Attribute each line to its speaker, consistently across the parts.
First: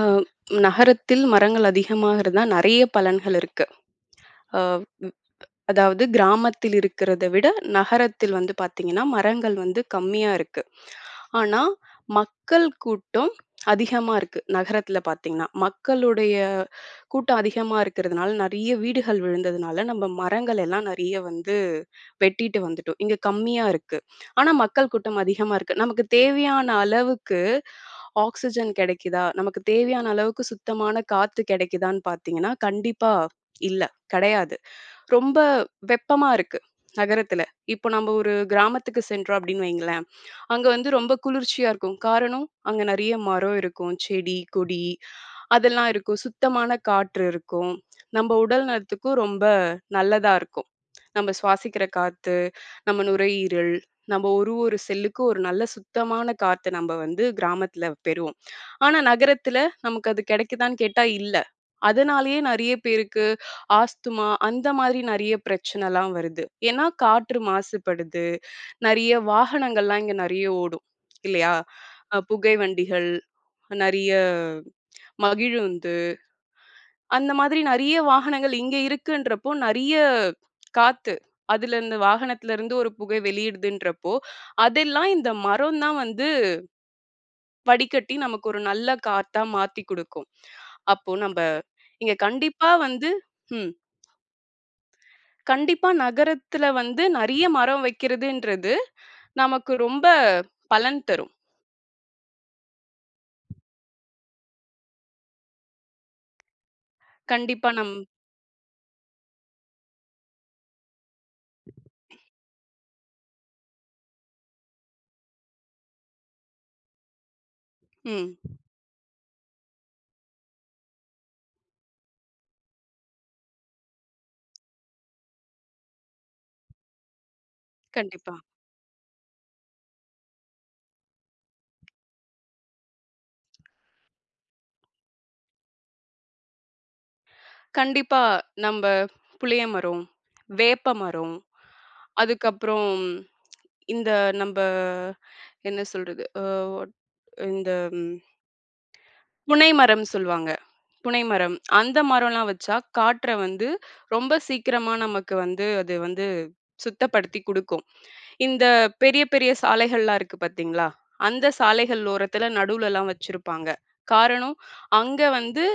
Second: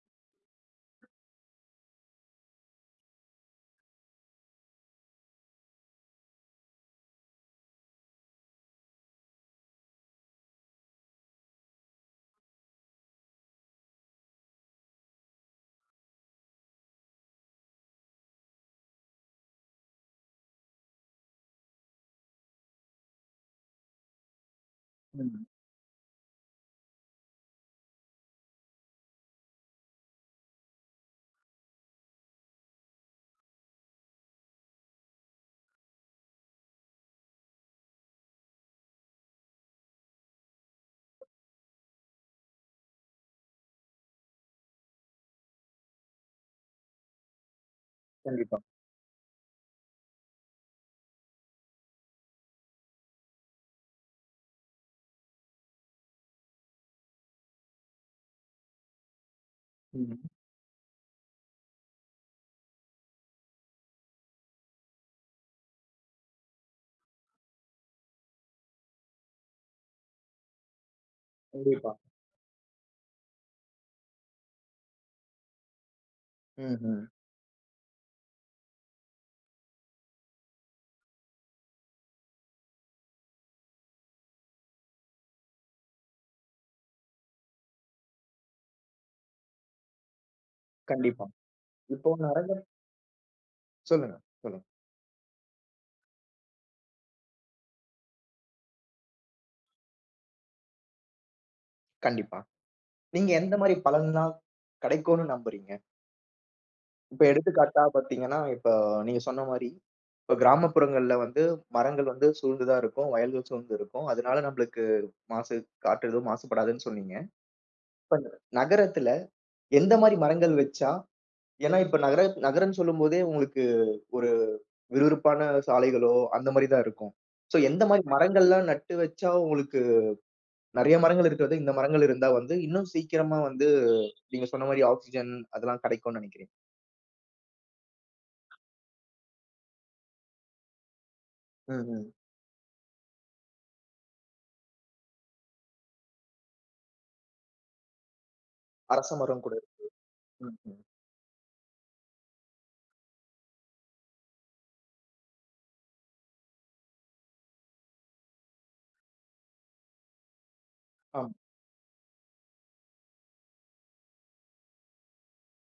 Speaker 1: அ நகரத்தில் மரங்கள் அதிகமாகிறதா நெறைய பலன்கள் இருக்கு. அ அதாவது கிராமத்தில் இருக்கிறத விட நகரத்தில் வந்து பார்த்தீங்கன்னா, மரங்கள் வந்து கம்மியா இருக்கு. ஆனா, மக்கள் கூட்டம் அதிகமா இருக்கு. நகரத்தில பார்த்தீங்கன்னா, மக்களுடைய கூட்டம் அதிகமா இருக்கிறதுனால, நெறைய வீடுகள் விழுந்ததுனால, நம்ம மரங்கள் எல்லாம் நெறைய வந்து வெட்டிட்டு வந்துட்டோம். இங்க கம்மியா இருக்கு. ஆனா, மக்கள் கூட்டம் அதிகமா இருக்கு. நமக்கு தேவையான அளவுக்கு ஆக்ஸிஜன் கெடைக்குதா? நமக்கு தேவையான அளவுக்கு சுத்தமான காத்து கெடைக்குதான்னு பார்த்தீங்கன்னா, கண்டிப்பா இல்ல. கெடையாது. ரொம்ப வெப்பமா இருக்கு நகரத்துல. இப்போ நம்ம ஒரு கிராமத்துக்கு சென்றோம் அப்படின்னு வைங்களேன், அங்க வந்து ரொம்ப குளிர்ச்சியா இருக்கும். காரணம், அங்க நிறைய மரம் இருக்கும். செடி, கொடி அதெல்லாம் இருக்கும். சுத்தமான காற்று இருக்கும். நம்ம உடல் நலத்துக்கும் ரொம்ப நல்லதா இருக்கும். நம்ம சுவாசிக்கிற காத்து, நம்ம நுரையீரல், நம்ம ஒரு ஒரு செல்லுக்கும் ஒரு நல்ல சுத்தமான காத்த நம்ம வந்து கிராமத்துல பெறுவோம். ஆனா நகரத்துல நமக்கு அது கிடைக்குதான்னு கேட்டா இல்ல. அதனாலேயே நிறைய பேருக்கு ஆஸ்துமா அந்த மாதிரி நிறைய பிரச்சனைலாம் வருது. ஏன்னா காற்று மாசுபடுது. நிறைய வாகனங்கள்லாம் இங்க நிறைய ஓடும் இல்லையா? புகை வண்டிகள், நிறைய மகிழுந்து. அந்த மாதிரி நெறைய வாகனங்கள் இங்க இருக்குன்றப்போ, நெறைய காத்து. அதுலருந்து வாகனத்துலருந்து ஒரு புகை வெளியிடுதுன்றப்போ, அதெல்லாம் இந்த மரம் தான் வந்து வடிகட்டி நமக்கு ஒரு நல்ல காத்தா மாத்தி குடுக்கும். அப்போ நம்ப இங்க கண்டிப்பா வந்து ம். கண்டிப்பா நகரத்துல வந்து நெறைய மரம் வைக்கிறதுன்றது, நமக்கு ரொம்ப பலன் தரும். கண்டிப்பா ம். கண்டிப்பா. கண்டிப்பா நம்ப புளிய மரம், வேப்ப மரம், அதுக்கப்புறம் இந்த நம்ப என்ன சொல்றது? அ ஒட் இந்த ம் புனை மரம் சொல்லுவாங்க. புனை மரம். அந்த மரம்லாம் வச்சா, காற்ற வந்து ரொம்ப சீக்கிரமா நமக்கு வந்து அது வந்து சுத்தப்படுத்தி குடுக்கும். இந்த பெரிய, பெரிய சாலைகள்லாம் இருக்கு பார்த்தீங்களா? அந்த சாலைகள் ஓரத்துல நடுவுலலாம் வச்சிருப்பாங்க. காரணம், அங்க வந்து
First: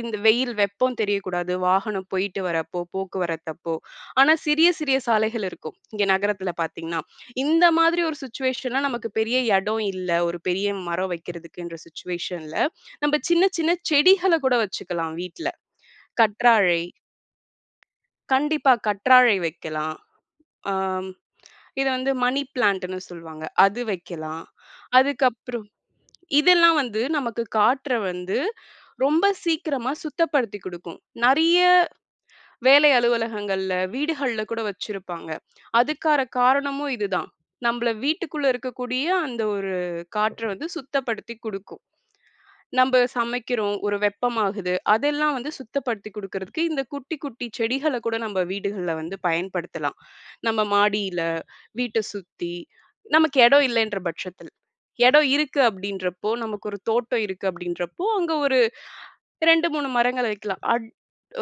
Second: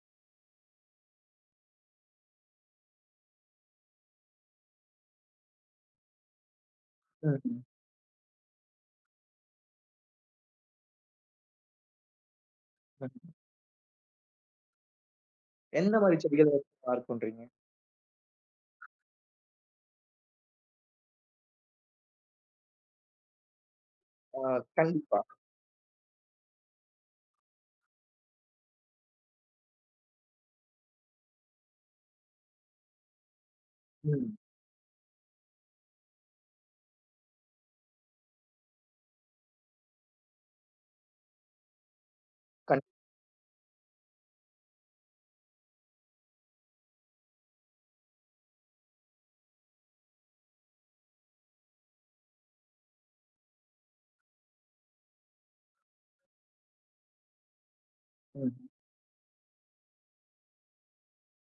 Speaker 1: இந்த வெயில் வெப்பம் தெரியக்கூடாது. வாகனம் போயிட்டு வரப்போ, போக்குவரத்தப்போ. ஆனா சிறிய, சிறிய சாலைகள் இருக்கும். இங்க நகரத்துல பார்த்தீங்கன்னா, இந்த மாதிரி ஒரு சிச்சுவேஷன்ல நமக்கு பெரிய இடம் இல்ல. ஒரு பெரிய மரம் வைக்கிறதுக்குன்ற சிச்சுவேஷன்ல, நம்ம சின்ன, சின்ன செடிகள கூட வச்சுக்கலாம் வீட்ல. கற்றாழை, கண்டிப்பா கற்றாழை வைக்கலாம். ஆ இத வந்து மணி பிளான்ட்ன்னு சொல்லுவாங்க. அது வைக்கலாம். அதுக்கப்புறம் இதெல்லாம் வந்து நமக்கு காற்ற வந்து ரொம்ப சீக்கிரமா சுத்தப்படுத்தி குடுக்கும். நெறைய வேலை அலுவலகங்கள்ல, வீடுகள்ல கூட வச்சிருப்பாங்க. அதுக்கான காரணமும் இதுதான். நம்பள வீட்டுக்குள்ள இருக்கக்கூடிய அந்த ஒரு காற்ற வந்து சுத்தப்படுத்தி குடுக்கும். நம்ப சமைக்கிறோம், ஒரு வெப்பமாகுது. அதெல்லாம் வந்து சுத்தப்படுத்தி குடுக்கறதுக்கு, இந்த குட்டி, குட்டி செடிகள கூட நம்ம வீடுகள்ல வந்து பயன்படுத்தலாம். நம்ம மாடியில, வீட்ட சுத்தி, நமக்கு எடம் இல்லைன்ற பட்சத்தில். எடம் இருக்கு அப்படின்றப்போ, நமக்கு ஒரு தோட்டம் இருக்கு அப்படின்றப்போ, அங்க ஒரு 2, 3 மரங்கள வைக்கலாம். அட்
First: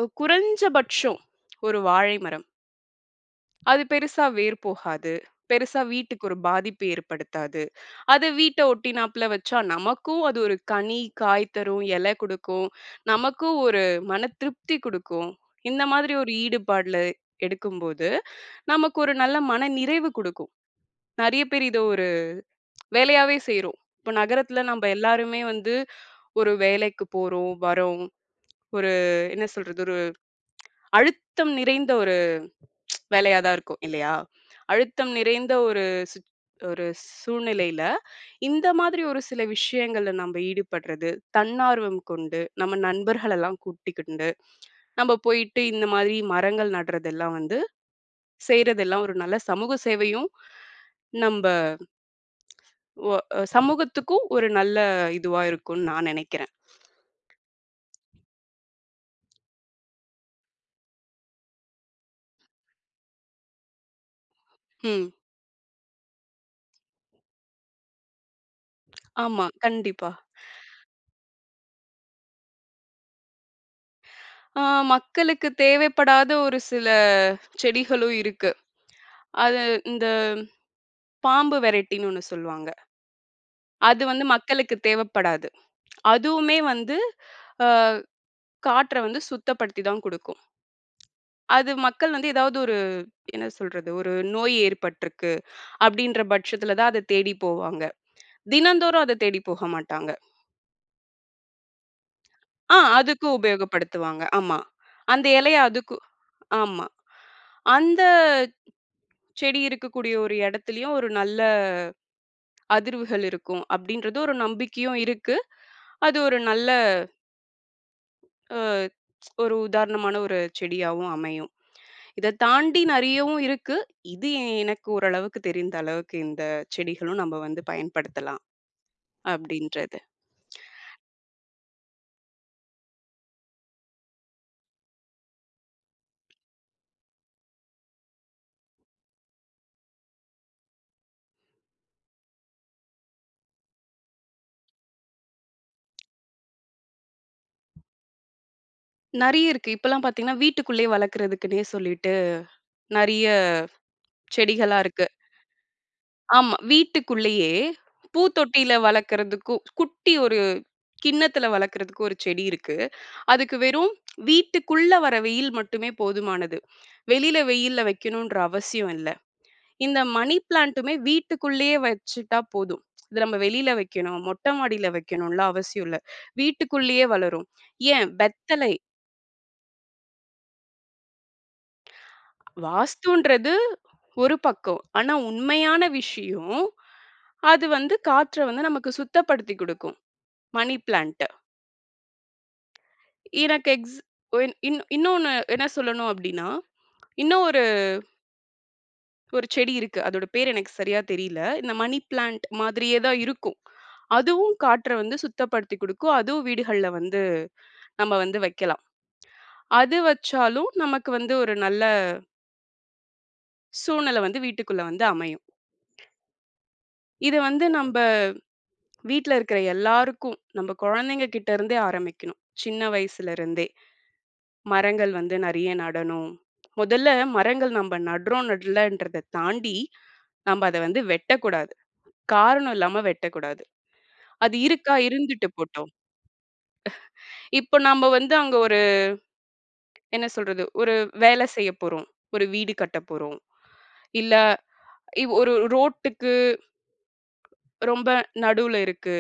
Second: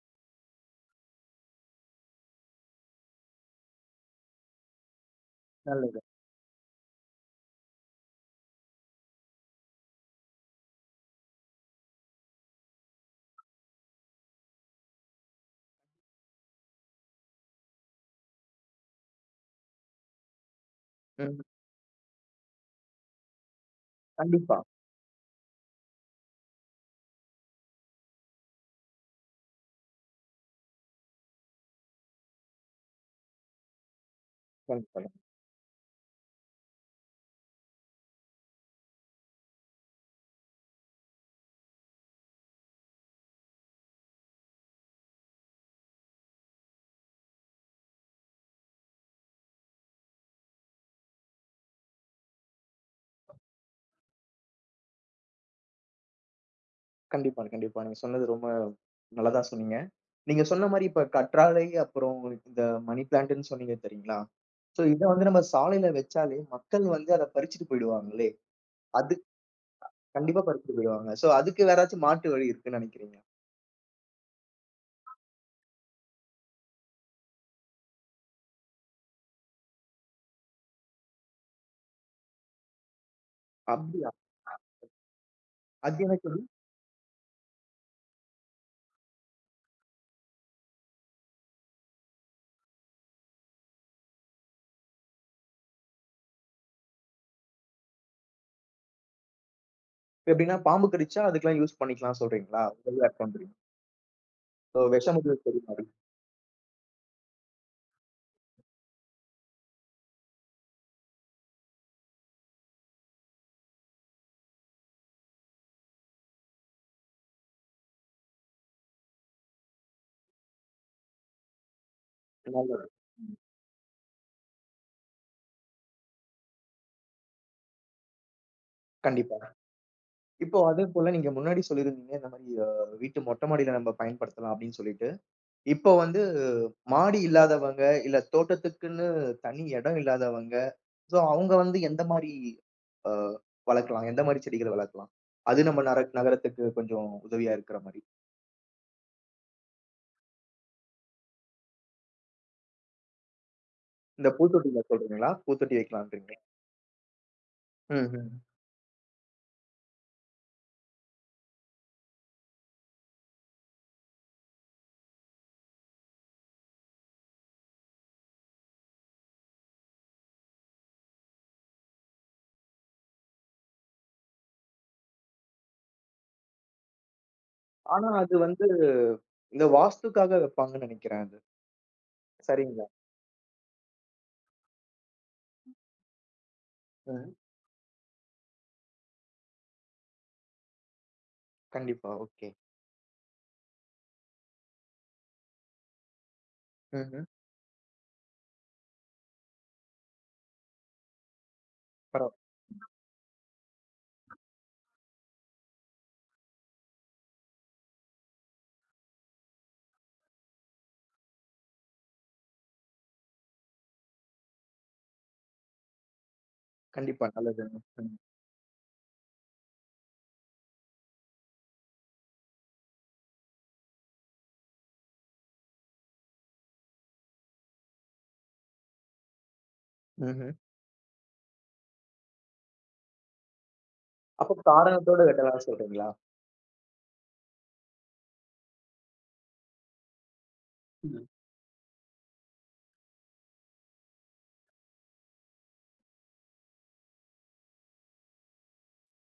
Speaker 1: அ குறைஞ்சபட்சம் ஒரு வாழை மரம். அது பெருசா வேர் போகாது. பெருசா வீட்டுக்கு ஒரு பாதிப்பு ஏற்படுத்தாது. அது வீட்ட ஒட்டினாப்ல வச்சா, நமக்கும் அது ஒரு கனி, காய் தரும், இலை குடுக்கும். நமக்கும் ஒரு மன திருப்தி குடுக்கும். இந்த மாதிரி ஒரு ஈடுபாடுல எடுக்கும்போது, நமக்கு ஒரு நல்ல மன நிறைவு குடுக்கும். நெறைய பேர் இத ஒரு வேலையாவே செய்றோம். இப்ப நகரத்துல நம்ப எல்லாருமே வந்து ஒரு வேலைக்கு போறோம், வரோம். ஒரு என்ன சொல்றது? ஒரு அழுத்தம் நிறைந்த ஒரு வேலையா தான் இருக்கும் இல்லையா? அழுத்தம் நிறைந்த ஒரு சுச் ஒரு சூழ்நிலையில, இந்த மாதிரி ஒரு சில விஷயங்கள்ல நம்ப ஈடுபடுறது, தன்னார்வம் கொண்டு, நம்ம நண்பர்களெல்லாம் கூட்டிக்கிண்டு, நம்ப போயிட்டு இந்த மாதிரி மரங்கள் நடுறதெல்லாம் வந்து, செய்றதெல்லாம் ஒரு நல்ல சமூக சேவையும், நம்ப ஒ அ சமூகத்துக்கும் ஒரு நல்ல இதுவா இருக்கும்னு நான் நெனைக்கிறேன். ம். ஆமா, கண்டிப்பா. ஆ மக்களுக்கு தேவைப்படாத ஒரு சில செடிகளும் இருக்கு. அது பாம்பு வெரைட்டின்னு ஒண்ணு சொல்லுவாங்க. அது வந்து மக்களுக்கு தேவைப்படாது. அதுவுமே வந்து அ காற்ற வந்து சுத்தப்படுத்தி தான் குடுக்கும். அது மக்கள் வந்து ஏதாவது ஒரு என்ன சொல்றது? ஒரு நோய் ஏற்பட்டிருக்கு அப்படின்ற பட்சத்துல தான் அத தேடி போவாங்க. தினந்தோறும் அத தேடி போக மாட்டாங்க. அதுக்கு உபயோகப்படுத்துவாங்க. ஆமா. அந்த இலைய அதுக்கு ஆமா. அந்த செடி இருக்கக்கூடிய ஒரு இடத்துலயும் ஒரு நல்ல அதிர்வுகள் இருக்கும் அப்படின்றது ஒரு நம்பிக்கையும் இருக்கு. அது ஒரு நல்ல அ ஒரு உதாரணமான ஒரு செடியாவும் அமையும். இத தாண்டி நெறையவும் இருக்கு. இது எனக்கு ஓரளவுக்கு தெரிந்த அளவுக்கு இந்த செடிகளும் நம்ம வந்து பயன்படுத்தலாம் அப்படின்றது. நெறைய இருக்கு. இப்பலாம் பார்த்தீங்கன்னா, வீட்டுக்குள்ளேயே வளர்க்கறதுக்குன்னே சொல்லிட்டு நெறைய செடிகளா இருக்கு. ஆமா. வீட்டுக்குள்ளேயே பூத்தொட்டியில வளர்க்கறதுக்கும், குட்டி ஒரு கிண்ணத்துல வளர்க்கறதுக்கு ஒரு செடி இருக்கு. அதுக்கு வெறும் வீட்டுக்குள்ள வர வெயில் மட்டுமே போதுமானது. வெளியில வெயில்ல வைக்கணுன்ற அவசியம் இல்ல. இந்த மணி பிளான்ட்டுமே வீட்டுக்குள்ளேயே வச்சுட்டா போதும். இது நம்ம வெளியில வைக்கணும், மொட்டை மாடியில வைக்கணும்லாம் அவசியம் இல்ல. வீட்டுக்குள்ளேயே வளரும். ஏன் வெத்தலை வாஸ்துன்றது ஒரு பக்கம். ஆனா உண்மையான விஷயம், அது வந்து காற்ற வந்து நமக்கு சுத்தப்படுத்தி குடுக்கும். Money plant. எனக்கு எக்ஸ் இன் இன் இன்னொன்னு என்ன சொல்லணும் அப்டின்னா, இன்னும் ஒரு ஒரு செடி இருக்கு. அதோட பேர் எனக்கு சரியா தெரியல. இந்த மணி பிளான்ட் மாதிரியே தான் இருக்கும். அதுவும் காற்ற வந்து சுத்தப்படுத்தி குடுக்கும். அதுவும் வீடுகள்ல வந்து நம்ம வந்து வைக்கலாம். அது வச்சாலும் நமக்கு வந்து ஒரு நல்ல சூழ்நிலை வந்து வீட்டுக்குள்ள வந்து அமையும். இது வந்து நம்ப வீட்ல இருக்கிற எல்லாருக்கும், நம்ம குழந்தைங்க கிட்ட இருந்தே ஆரம்பிக்கணும். சின்ன வயசுல இருந்தே. மரங்கள் வந்து நெறைய நடணும். முதல்ல மரங்கள் நம்ம நடுறோம், நடலன்றத தாண்டி, நம்ம அத வந்து வெட்டக்கூடாது. காரணம் இல்லாம வெட்டக்கூடாது. அது இருக்கா இருந்துட்டு போட்டோம். இப்போ நம்ம வந்து அங்க ஒரு என்ன சொல்றது? ஒரு வேலை செய்ய போறோம். ஒரு வீடு கட்டப் போறோம். இல்ல இவ் ஒரு ரோட்டுக்கு ரொம்ப நடுவுல இருக்கு.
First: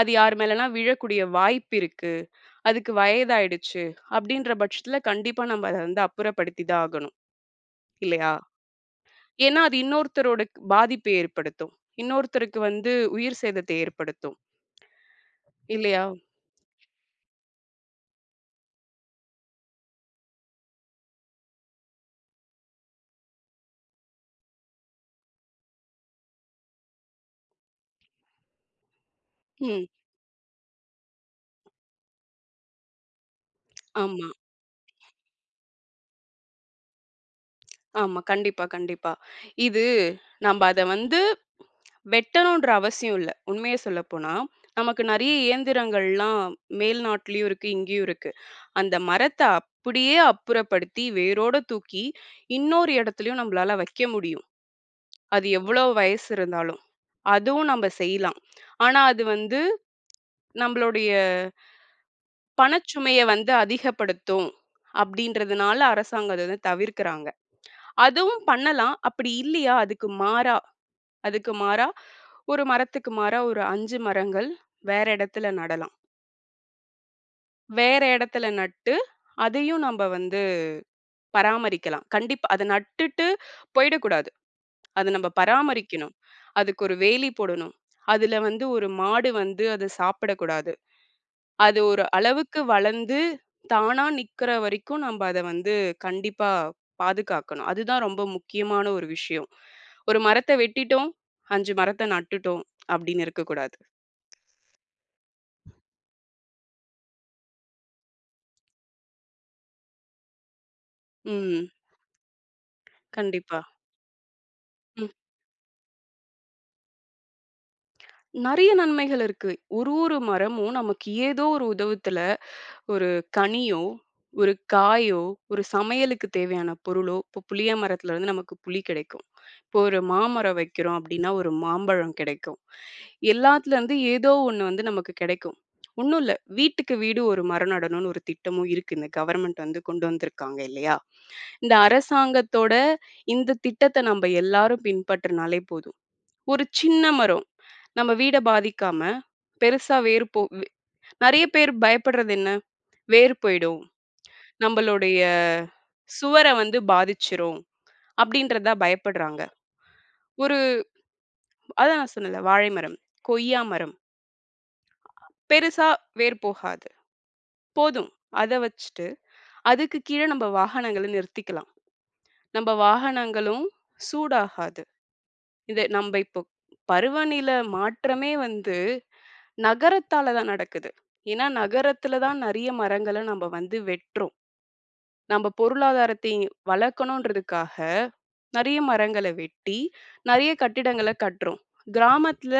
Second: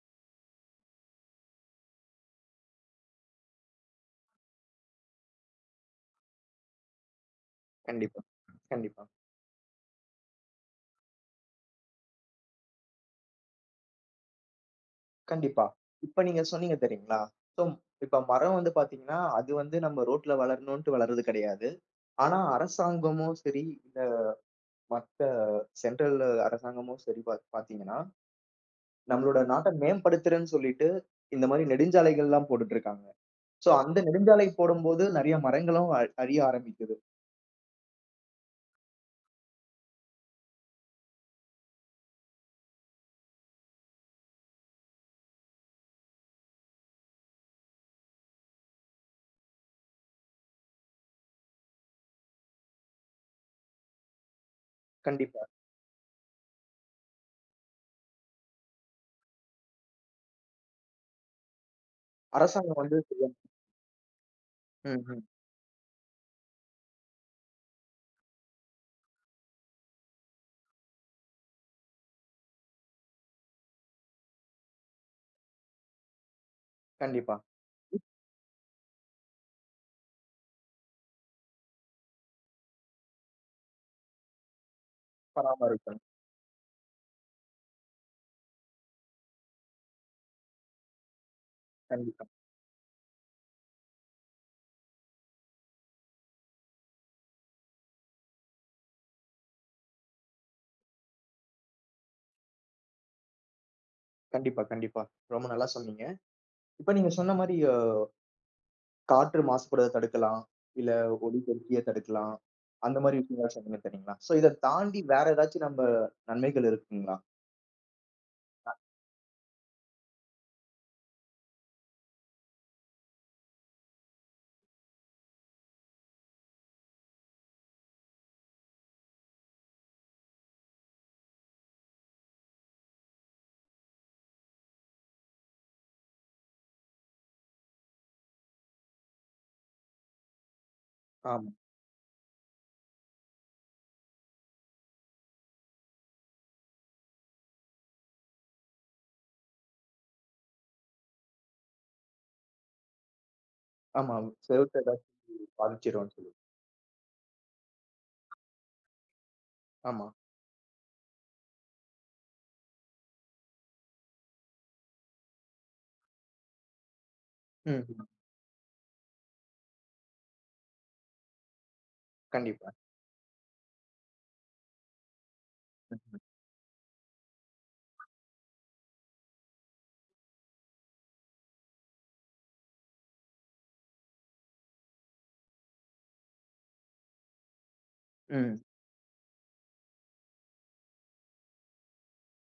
Speaker 1: அது யார் மேலனா விழக்கூடிய வாய்ப்பு இருக்கு. அதுக்கு வயதாயிடுச்சு. அப்படின்ற பட்சத்துல கண்டிப்பா நம்ம அத வந்து அப்புறப்படுத்தி தான் ஆகணும். இல்லையா? ஏன்னா, அது இன்னொருத்தரோட பாதிப்பை ஏற்படுத்தும். இன்னொருத்தருக்கு வந்து உயிர் சேதத்தை ஏற்படுத்தும். இல்லையா? ம். ஆமா, ஆமா. கண்டிப்பா, கண்டிப்பா. இது நம்ம அத வந்து வெட்டணுன்ற அவசியம் இல்ல. உண்மைய சொல்லப்போனா, நமக்கு நெறைய இயந்திரங்கள்லாம் மேல் நாட்டிலயும் இருக்கு, இங்கேயும் இருக்கு. அந்த மரத்த அப்படியே அப்புறப்படுத்தி, வேரோட தூக்கி, இன்னொரு இடத்துலயும் நம்மளால வைக்க முடியும். அது எவ்வளோ வயசு இருந்தாலும். அதுவும் நம்ம செய்யலாம். ஆனா, அது வந்து நம்மளுடைய பணச்சுமைய வந்து அதிகப்படுத்தும் அப்படின்றதுனால அரசாங்கம் அத வந்து தவிர்க்கிறாங்க. அதுவும் பண்ணலாம். அப்படி இல்லையா, அதுக்கு மாறா அதுக்கு மாறா, ஒரு மரத்துக்கு மாறா ஒரு 5 மரங்கள் வேற இடத்துல நடலாம். வேற இடத்துல நட்டு, அதையும் நம்ப வந்து பராமரிக்கலாம். கண்டிப்பா. அத நட்டுட்டு போயிடக்கூடாது. அத நம்ம பராமரிக்கணும். அதுக்கு ஒரு வேலி போடணும். அதுல வந்து ஒரு மாடு வந்து அத சாப்பிடக்கூடாது. அது ஒரு அளவுக்கு வளர்ந்து, தானா நிக்கிற வரைக்கும் நம்ப அத வந்து கண்டிப்பா பாதுகாக்கணும். அதுதான் ரொம்ப முக்கியமான ஒரு விஷயம். ஒரு மரத்த வெட்டிட்டோம், 5 மரத்த நட்டுட்டோம் அப்படின்னு இருக்கக்கூடாது. ம். கண்டிப்பா. ம். நெறைய நன்மைகள் இருக்கு. ஒரு ஒரு மரமும் நமக்கு ஏதோ ஒரு உதவத்துல ஒரு கனியோ, ஒரு காயோ, ஒரு சமையலுக்கு தேவையான பொருளோ இப்போ புளிய மரத்துலருந்து நமக்கு புளி கிடைக்கும். இப்போ ஒரு மாமரம் வைக்கிறோம் அப்டின்னா, ஒரு மாம்பழம் கிடைக்கும். எல்லாத்துலருந்து ஏதோ ஒண்ணு வந்து நமக்கு கிடைக்கும். ஒண்ணும் இல்ல. வீட்டுக்கு வீடு ஒரு மரம் நடணும்னு ஒரு திட்டமும் இருக்கு. இந்த கவர்மெண்ட் வந்து கொண்டு வந்திருக்காங்க இல்லையா? இந்த அரசாங்கத்தோட இந்த திட்டத்த நம்ப எல்லாரும் பின்பற்றினாலே போதும். ஒரு சின்ன மரம் நம்ம வீட பாதிக்காம, பெருசா வேர் போ வே நெறைய பேர் பயப்படுறது என்ன? வேர் போயிடும். நம்மளுடைய சுவர வந்து பாதிச்சுரும். அப்படின்றது தான் பயப்படுறாங்க. ஒரு அதான் நான் சொன்னேன்ல வாழை மரம், கொய்யா மரம். பெருசா வேர் போகாது. போதும். அத வச்சுட்டு, அதுக்கு கீழ நம்ம வாகனங்கள நிறுத்திக்கலாம். நம்ம வாகனங்களும் சூடாகாது. இது நம்ம இப்போ பருவநில மாற்றமே வந்து நகரத்தால தான் நடக்குது. ஏன்னா நகரத்துல தான் நெறைய மரங்கள நம்ம வந்து வெட்றோம். நம்ம பொருளாதாரத்தை வளர்க்கணுன்றதுக்காக நிறைய மரங்கள வெட்டி, நிறைய கட்டிடங்கள கட்டுறோம். கிராமத்துல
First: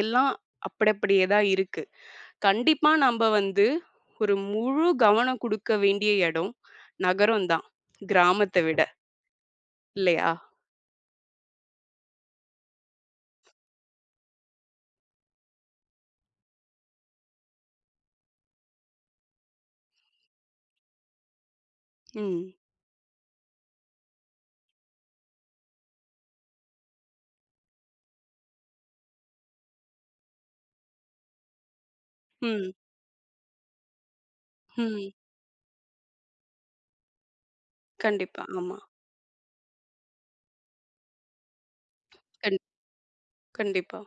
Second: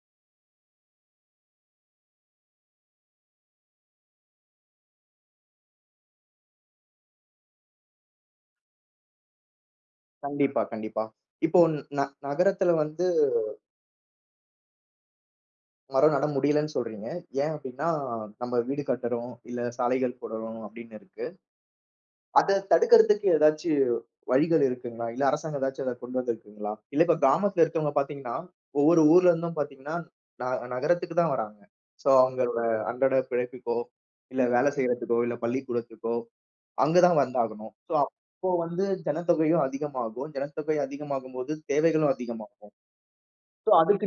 Speaker 1: எல்லாம் அப்படி அப்படியே தான் இருக்கு. கண்டிப்பா நம்ப வந்து ஒரு முழு கவனம் குடுக்க வேண்டிய எடம் நகரம் தான். கிராமத்த விட. இல்லையா? ம். ம். ம். கண்டிப்பா. ஆமா. கண் கண்டிப்பா.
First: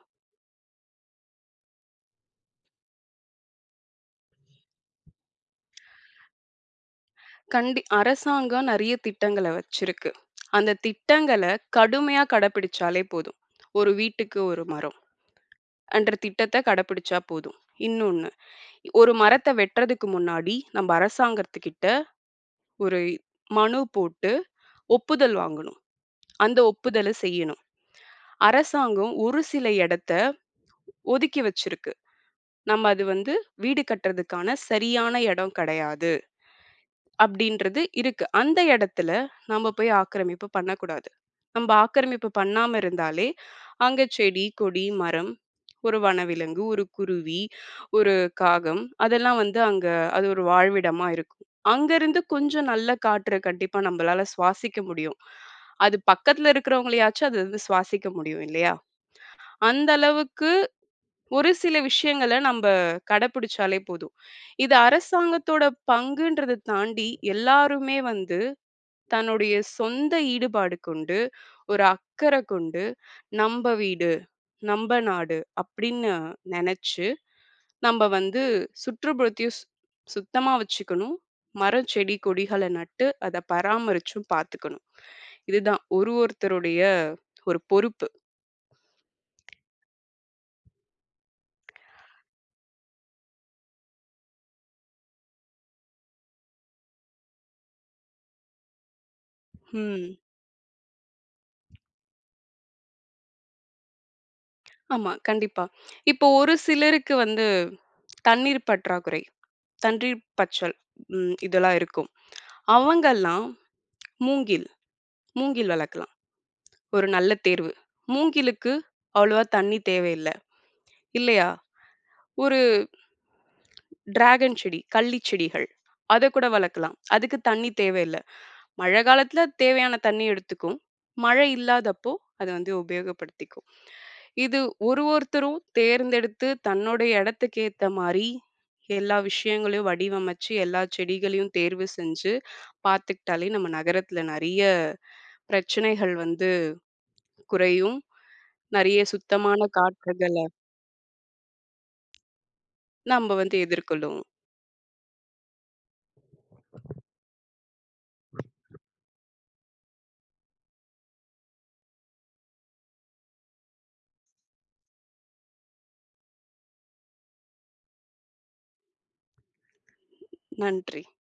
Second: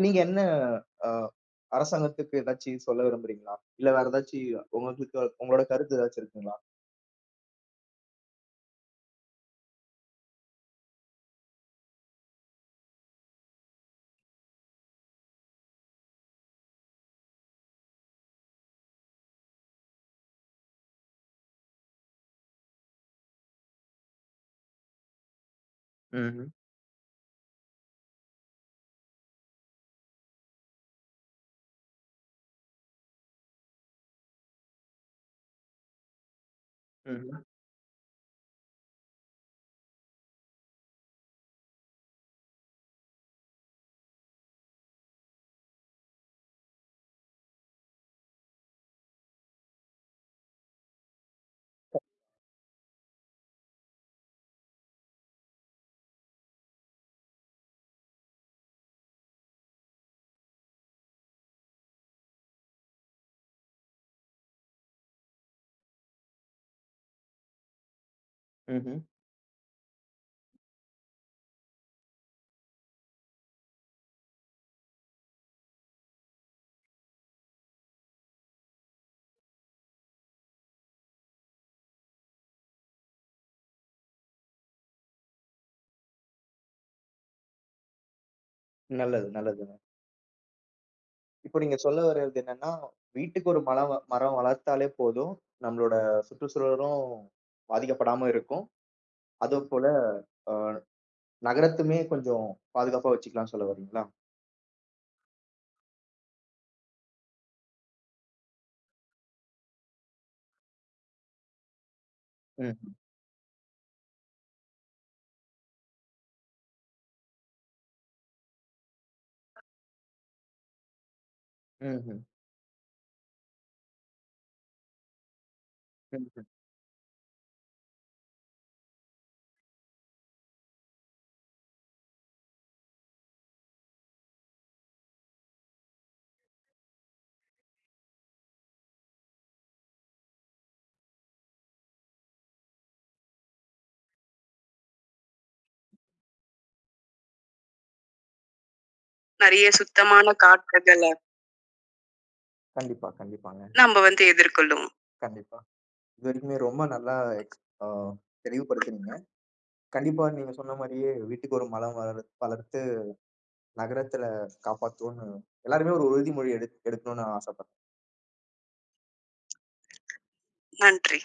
Speaker 1: அரசாங்கம் நெறைய திட்டங்கள வச்சிருக்கு. அந்த திட்டங்கள கடுமையா கடைப்பிடிச்சாலே போதும். ஒரு வீட்டுக்கு ஒரு மரம். என்ற திட்டத்த கடைப்பிடிச்சா போதும். இன்னொன்னு, ஒரு மரத்த வெட்றதுக்கு முன்னாடி நம்ம அரசாங்கத்துக்கிட்ட ஒரு மனு போட்டு ஒப்புதல் வாங்கணும். அந்த ஒப்புதல செய்யணும். அரசாங்கம் ஒரு சில இடத்த ஒதுக்கி வச்சிருக்கு. நம்ம அது வந்து வீடு கட்டுறதுக்கான சரியான இடம் கிடையாது. அப்படின்றது இருக்கு. அந்த இடத்துல நம்ம போய் ஆக்கிரமிப்பு பண்ணக்கூடாது. நம்ம ஆக்கிரமிப்பு பண்ணாம இருந்தாலே, அங்க செடி, கொடி, மரம், ஒரு வனவிலங்கு, ஒரு குருவி, ஒரு காகம் அதெல்லாம் வந்து அங்க அது ஒரு வாழ்விடமா இருக்கும். அங்கருந்து கொஞ்சம் நல்ல காற்று கண்டிப்பா நம்மளால சுவாசிக்க முடியும். அது பக்கத்துல இருக்கிறவங்களையாச்சும் அது வந்து சுவாசிக்க முடியும் இல்லையா? அந்த அளவுக்கு ஒரு சில விஷயங்கள நம்ப கடைப்பிடிச்சாலே போதும். இது அரசாங்கத்தோட பங்குன்றத தாண்டி எல்லாருமே வந்து தன்னுடைய சொந்த ஈடுபாடு கொண்டு, ஒரு அக்கறை கொண்டு, "நம்ப வீடு, நம்ப நாடு" அப்படின்னு நெனச்சு, நம்ப வந்து சுற்றுப்புறத்தையும் சுத்தமா வச்சுக்கணும். மரம், செடி, கொடிகள நட்டு, அத பராமரிச்சும் பாத்துக்கணும். இதுதான் ஒரு ஒருத்தருடைய ஒரு பொறுப்பு. ம். ஆமா, கண்டிப்பா. இப்போ ஒரு சிலருக்கு வந்து தண்ணீர் பற்றாக்குறை, தண்ணீர் பச்சல் இதெல்லாம் இருக்கும். அவங்கல்லாம் மூங்கில், மூங்கில் வளர்க்கலாம். ஒரு நல்ல தேர்வு. மூங்கிலுக்கு அவ்வளவா தண்ணி தேவையில்ல. இல்லையா? ஒரு டிராகன் செடி, கள்ளி செடிகள். அத கூட வளர்க்கலாம். அதுக்கு தண்ணி தேவையில்ல. மழை காலத்துல தேவையான தண்ணி எடுத்துக்கும். மழை இல்லாதப்போ அத வந்து உபயோகப்படுத்திக்கும். இது ஒரு ஒருத்தரும் தேர்ந்தெடுத்து தன்னுடைய இடத்துக்கு ஏத்த மாரி எல்லா விஷயங்களையும் வடிவமைச்சு, எல்லா செடிகளையும் தேர்வு செஞ்சு பார்த்துக்கிட்டாலே நம்ம நகரத்துல நெறைய பிரச்சனைகள் வந்து குறையும். நெறைய சுத்தமான
Speaker 2: நெறைய சுத்தமான
Speaker 1: காற்றுகள
Speaker 2: காற்றுகள
Speaker 1: நம்ம வந்து
Speaker 2: நம்ம
Speaker 1: எதிர்கொள்ளுவோம்.
Speaker 2: வந்து எதிர்கொள்ளுவோம்.
Speaker 1: நன்றி.
Speaker 2: நன்றி.